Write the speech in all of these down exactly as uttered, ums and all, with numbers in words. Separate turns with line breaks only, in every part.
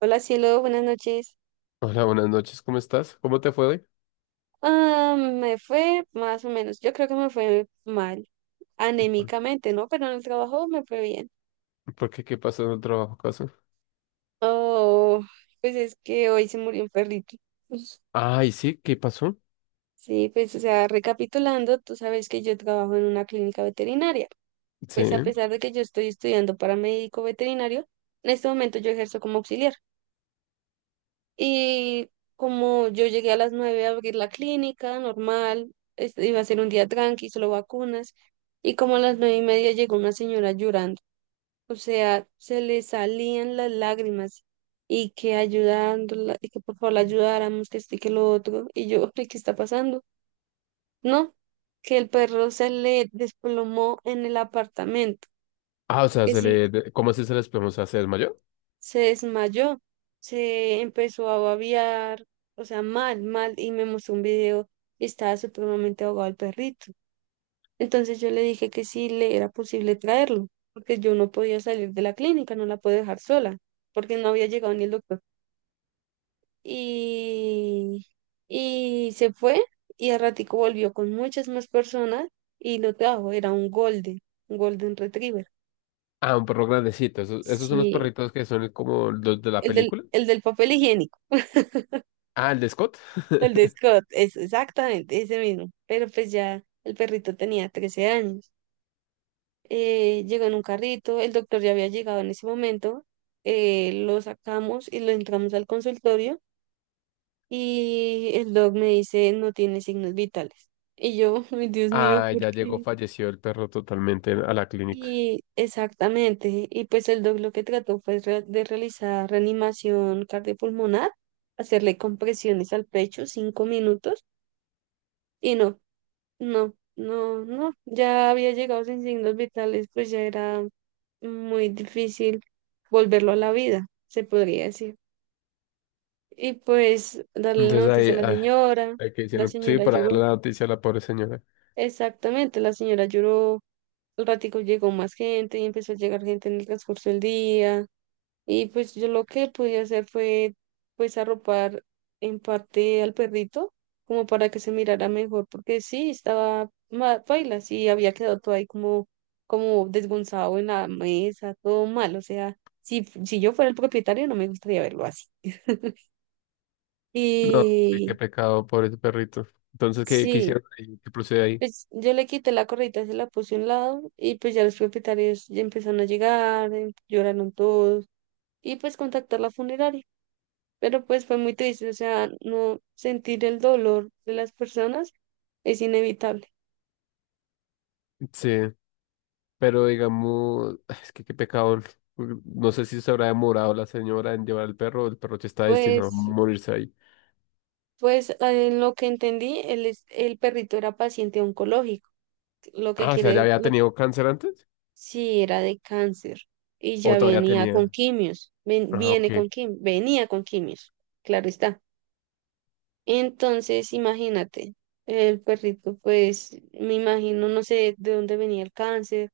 Hola cielo, buenas noches.
Hola, buenas noches, ¿cómo estás? ¿Cómo te fue hoy?
Ah, me fue más o menos. Yo creo que me fue mal,
¿Por,
anémicamente, ¿no? Pero en el trabajo me fue bien.
por qué? ¿Qué pasó en el trabajo, acaso?
Oh, pues es que hoy se murió un perrito.
Ay, sí, ¿qué pasó?
Sí, pues o sea, recapitulando, tú sabes que yo trabajo en una clínica veterinaria.
Sí.
Pues a pesar de que yo estoy estudiando para médico veterinario, en este momento yo ejerzo como auxiliar. Y como yo llegué a las nueve a abrir la clínica, normal, es- iba a ser un día tranqui, solo vacunas. Y como a las nueve y media llegó una señora llorando, o sea, se le salían las lágrimas y que ayudándola, y que por favor la ayudáramos, que este, que lo otro, y yo, "Ay, ¿qué está pasando? No, que el perro se le desplomó en el apartamento,
Ah, o sea,
que
se
sí
le, de- ¿cómo así se les podemos hacer mayor?
se desmayó, se empezó a babear, o sea, mal, mal, y me mostró un video y estaba supremamente ahogado el perrito." Entonces yo le dije que sí le era posible traerlo, porque yo no podía salir de la clínica, no la puedo dejar sola, porque no había llegado ni el doctor. Y, y se fue y al ratico volvió con muchas más personas y lo trajo. Era un golden, un golden retriever.
Ah, un perro grandecito. Esos, esos son los
Sí,
perritos que son como los de la
el del,
película.
el del papel higiénico.
Ah, el de Scott.
El de Scott, es exactamente ese mismo. Pero pues ya el perrito tenía trece años. Eh, llegó en un carrito, el doctor ya había llegado en ese momento. Eh, lo sacamos y lo entramos al consultorio. Y el doc me dice, no tiene signos vitales. Y yo, ay Dios mío,
Ah,
¿por
ya llegó,
qué?
falleció el perro totalmente a la clínica.
Y exactamente. Y pues el doc lo que trató fue re- de realizar reanimación cardiopulmonar, hacerle compresiones al pecho cinco minutos. Y no, no, no, no. Ya había llegado sin signos vitales, pues ya era muy difícil volverlo a la vida, se podría decir. Y pues darle la
Entonces ahí,
noticia a la
ah,
señora,
hay que
la
decirlo. Sí,
señora
para darle
lloró.
la noticia a la pobre señora.
Exactamente, la señora lloró. Al ratico llegó más gente y empezó a llegar gente en el transcurso del día. Y pues yo lo que pude hacer fue pues arropar en parte al perrito como para que se mirara mejor, porque sí, estaba mal, paila, sí, había quedado todo ahí como, como desgonzado en la mesa, todo mal, o sea, si, si yo fuera el propietario no me gustaría verlo así.
No, sí, qué
Y
pecado, pobre perrito. Entonces, ¿qué, qué
sí,
hicieron ahí? ¿Qué procede ahí?
pues yo le quité la correita, se la puse a un lado y pues ya los propietarios ya empezaron a llegar, eh, lloraron todos y pues contactar la funeraria. Pero pues fue muy triste, o sea, no sentir el dolor de las personas es inevitable.
Sí. Pero digamos, es que qué pecado. No sé si se habrá demorado la señora en llevar al perro, o el perro ya está destinado a
Pues,
morirse ahí.
pues ah, en lo que entendí, el, es- el perrito era paciente oncológico, lo que
Ah, o sea, ¿ya
quiere,
había
lo,
tenido cáncer antes?
sí, era de cáncer y
¿O
ya
todavía
venía con
tenía?
quimios, ven-
Ah, ok.
viene con quim, venía con quimios, claro está. Entonces, imagínate, el perrito, pues me imagino, no sé de dónde venía el cáncer,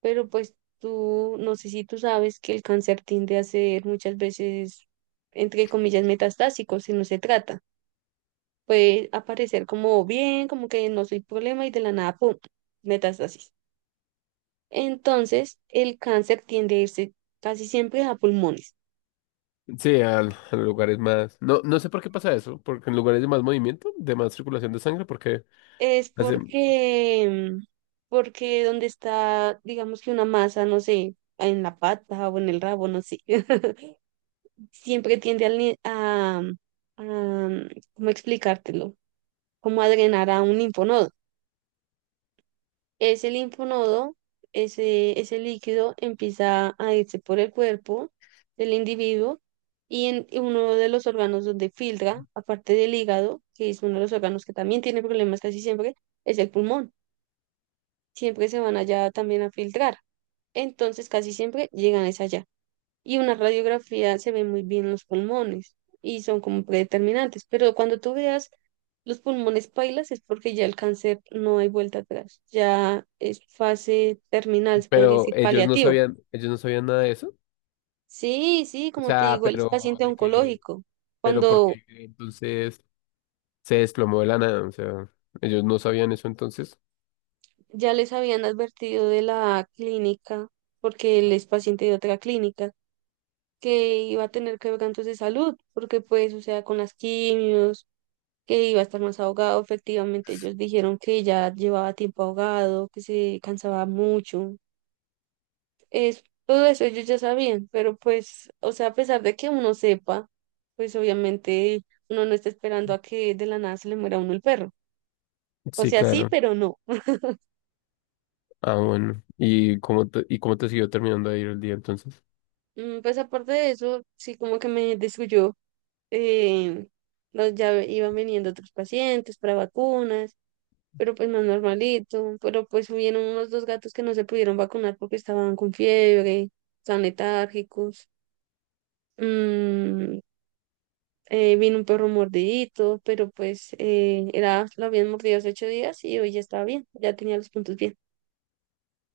pero pues tú, no sé si tú sabes que el cáncer tiende a ser muchas veces, entre comillas, metastásico, si no se trata. Puede aparecer como bien, como que no soy problema y de la nada, ¡pum!, metástasis. Entonces, el cáncer tiende a irse casi siempre a pulmones.
Sí, al- a los lugares más. No, no sé por qué pasa eso, porque en lugares de más movimiento, de más circulación de sangre, porque
Es
hacen,
porque, mm, porque donde está, digamos que una masa, no sé, en la pata o en el rabo, no sé, siempre tiende al ni- a, a, mm, ¿cómo explicártelo? Como a drenar a un linfonodo. Ese linfonodo, ese, ese líquido empieza a irse por el cuerpo del individuo, y en y uno de los órganos donde filtra, aparte del hígado, que es uno de los órganos que también tiene problemas casi siempre, es el pulmón. Siempre se van allá también a filtrar. Entonces casi siempre llegan es allá. Y una radiografía se ve muy bien los pulmones y son como predeterminantes, pero cuando tú veas los pulmones pailas es porque ya el cáncer no hay vuelta atrás, ya es fase terminal, se puede
pero
decir
ellos no
paliativo.
sabían, ellos no sabían nada de eso.
Sí, sí,
O
como te
sea,
digo, él es
pero
paciente
de que,
oncológico.
pero
Cuando
porque entonces se desplomó de la nada. O sea, ellos no sabían eso entonces.
ya les habían advertido de la clínica, porque él es paciente de otra clínica, que iba a tener quebrantos de salud, porque pues, o sea, con las quimios, que iba a estar más ahogado. Efectivamente, ellos dijeron que ya llevaba tiempo ahogado, que se cansaba mucho. Es, todo eso ellos ya sabían, pero pues, o sea, a pesar de que uno sepa, pues obviamente uno no está esperando a que de la nada se le muera a uno el perro. O
Sí,
sea, sí,
claro.
pero no.
Ah, bueno. ¿Y cómo te, y cómo te siguió terminando de ir el día entonces?
Mm, Pues aparte de eso, sí como que me destruyó. Eh, los- ya iban viniendo otros pacientes para vacunas, pero pues más normalito. Pero pues hubieron unos dos gatos que no se pudieron vacunar porque estaban con fiebre, estaban letárgicos. Mm, eh, Vino un perro mordidito, pero pues eh, era, lo habían mordido hace ocho días y hoy ya estaba bien, ya tenía los puntos bien.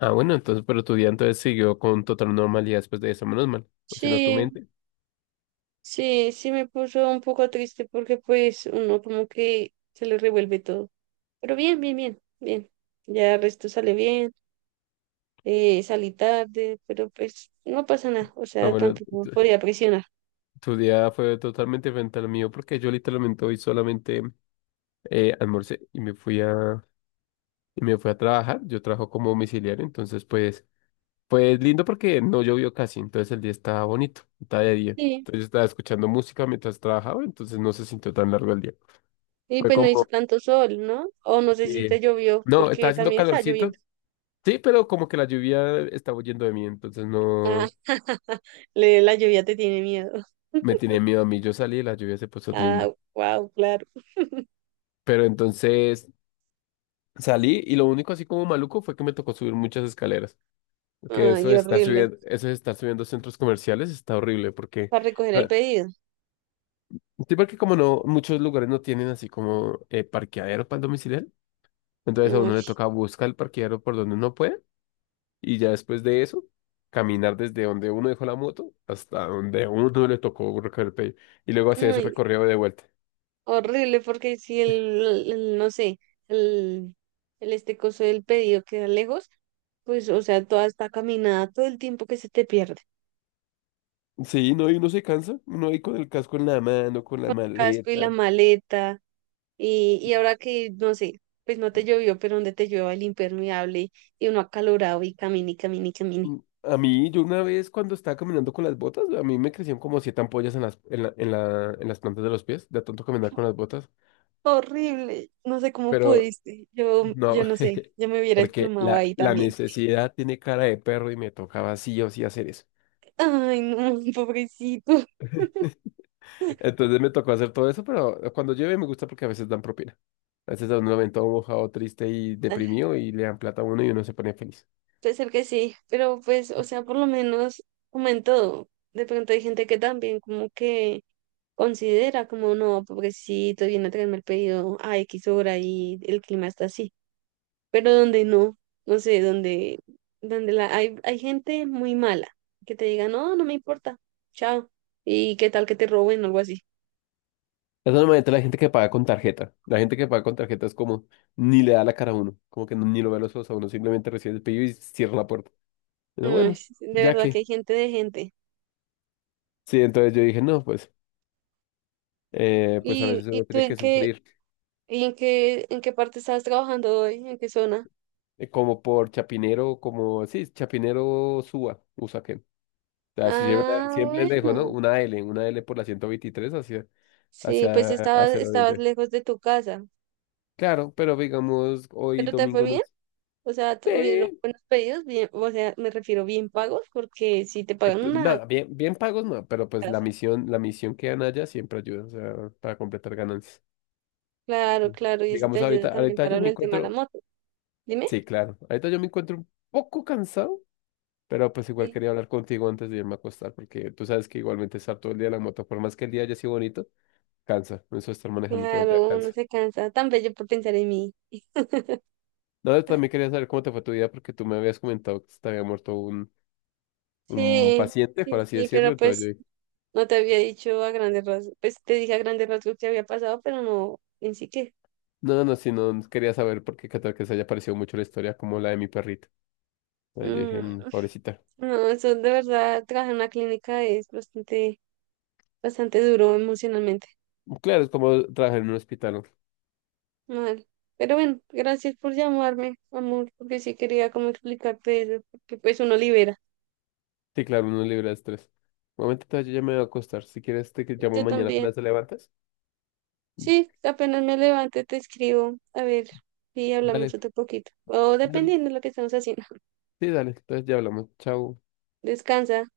Ah, bueno, entonces, pero tu día entonces siguió con total normalidad después de eso, menos mal. O si no, tu
Sí,
mente.
sí, sí me puso un poco triste porque pues uno como que se le revuelve todo. Pero bien, bien, bien, bien. Ya el resto sale bien, eh, salí tarde, pero pues no pasa nada, o
Ah,
sea,
bueno,
tampoco
tu,
podía presionar.
tu día fue totalmente diferente al mío porque yo literalmente hoy solamente eh, almorcé y me fui a, y me fui a trabajar. Yo trabajo como domiciliario, entonces pues, pues lindo porque no llovió casi, entonces el día estaba bonito, estaba de día.
Sí,
Entonces yo estaba escuchando música mientras trabajaba, entonces no se sintió tan largo el día.
y
Fue
pues no hizo
como
tanto sol, ¿no? O no sé si
eh,
te llovió,
no, estaba
porque
haciendo
también está
calorcito.
lloviendo.
Sí, pero como que la lluvia estaba huyendo de mí, entonces
Ah,
no
le- la lluvia te tiene miedo.
me tenía miedo a mí. Yo salí y la lluvia se puso
Ah,
linda.
wow, claro.
Pero entonces salí y lo único así como maluco fue que me tocó subir muchas escaleras. Porque eso
Ay,
de estar
horrible.
subiendo, eso de estar subiendo centros comerciales está horrible porque,
Para recoger el
la-
pedido.
sí, porque como no, muchos lugares no tienen así como eh, parqueadero para el domiciliario. Entonces a uno
Uy,
le toca buscar el parqueadero por donde uno puede. Y ya después de eso, caminar desde donde uno dejó la moto hasta donde uno le tocó recoger el pelo. Y luego hacer ese
uy,
recorrido de vuelta.
horrible, porque si el, el- no sé, el, el este coso del pedido queda lejos, pues, o sea, toda esta caminada, todo el tiempo que se te pierde.
Sí, no, y uno se cansa, uno ahí con el casco en la mano, con la
Con el casco y la
maleta.
maleta. Y, y ahora que, no sé, pues no te llovió, pero donde te llueva el impermeable y uno acalorado y camine y camine y camine.
Mm, a mí, yo una vez cuando estaba caminando con las botas, a mí me crecían como siete ampollas en las, en la, en la, en las plantas de los pies, de tanto caminar con las botas.
Horrible, no sé cómo
Pero
pudiste. Yo,
no,
yo no sé, yo me hubiera
porque
desplomado
la,
ahí
la
también.
necesidad tiene cara de perro y me tocaba sí o sí hacer eso.
Ay, no, pobrecito.
Entonces me tocó hacer todo eso, pero cuando llueve me gusta porque a veces dan propina. A veces da un momento ven mojado, triste y
Ah,
deprimido y le dan plata a uno y uno se pone feliz.
puede ser que sí, pero pues, o sea, por lo menos, como en todo, de pronto hay gente que también como que considera como, no, pobrecito, viene a traerme el pedido a X hora y el clima está así. Pero donde no, no sé, donde, donde la, hay, hay gente muy mala que te diga, no, no me importa, chao, y qué tal que te roben o algo así.
Esa es normalmente la gente que paga con tarjeta. La gente que paga con tarjeta es como ni le da la cara a uno, como que no- ni lo ve a los ojos a uno, simplemente recibe el pedido y cierra la puerta. Pero
Ay,
bueno,
s- de
ya
verdad que hay
que.
gente de gente.
Sí, entonces yo dije, no, pues, eh, pues a
¿Y,
veces
y
uno
tú
tiene
en
que
qué,
sufrir
y en qué, en qué parte estabas trabajando hoy? ¿En qué zona?
eh, como por Chapinero, como, sí, Chapinero Suba, Usaquén. O sea, si siempre,
Ah,
siempre les dejo, ¿no?
bueno,
Una L, una L por la ciento veintitrés así.
sí, pues
Hacia,
estabas,
hacia el
estabas
oriente.
lejos de tu casa,
Claro, pero digamos, hoy
pero te fue
domingo no.
bien.
Sí,
O sea, tuvieron
eh,
buenos pedidos, bien, o sea, me refiero bien pagos, porque si te
eh,
pagan
p-
una
nada, bien, bien pagos no, pero pues la
casa.
misión, la misión que dan allá siempre ayuda, o sea, para completar ganancias.
Claro,
Entonces,
claro, y eso te
digamos,
ayuda
ahorita,
también
ahorita
para
yo
lo
me
del tema de la
encuentro,
moto. Dime.
sí, claro, ahorita yo me encuentro un poco cansado, pero pues igual
Sí.
quería hablar contigo antes de irme a acostar, porque tú sabes que igualmente estar todo el día en la moto, por más que el día haya sido bonito, cansa, eso de estar manejando todo el día
Claro, uno
cansa.
se cansa. Tan bello por pensar en mí.
No, yo también quería saber cómo te fue tu día, porque tú me habías comentado que se te había muerto un, un
Sí,
paciente,
sí,
por así
sí,
decirlo.
pero
Entonces yo
pues
dije,
no te había dicho a grandes rasgos. Pues te dije a grandes rasgos que había pasado, pero no en sí que.
no, no, si no quería saber por qué, qué tal que se haya parecido mucho la historia como la de mi perrito. Entonces yo
Mm,
dije, "Mm, pobrecita".
no, eso de verdad, trabajar en una clínica es bastante, bastante duro emocionalmente.
Claro, es como trabajar en un hospital, ¿no?
Mal. Pero bueno, gracias por llamarme, amor, porque sí quería como explicarte eso, porque pues uno libera.
Sí, claro, uno libre de estrés. Un momento, entonces yo ya me voy a acostar. Si quieres, te llamo
Yo
mañana
también.
apenas te levantas.
Sí, apenas me levante te escribo. A ver si hablamos
Dale,
otro poquito. O
dale.
dependiendo de lo que estamos haciendo.
Sí, dale. Entonces ya hablamos. Chao.
Descansa.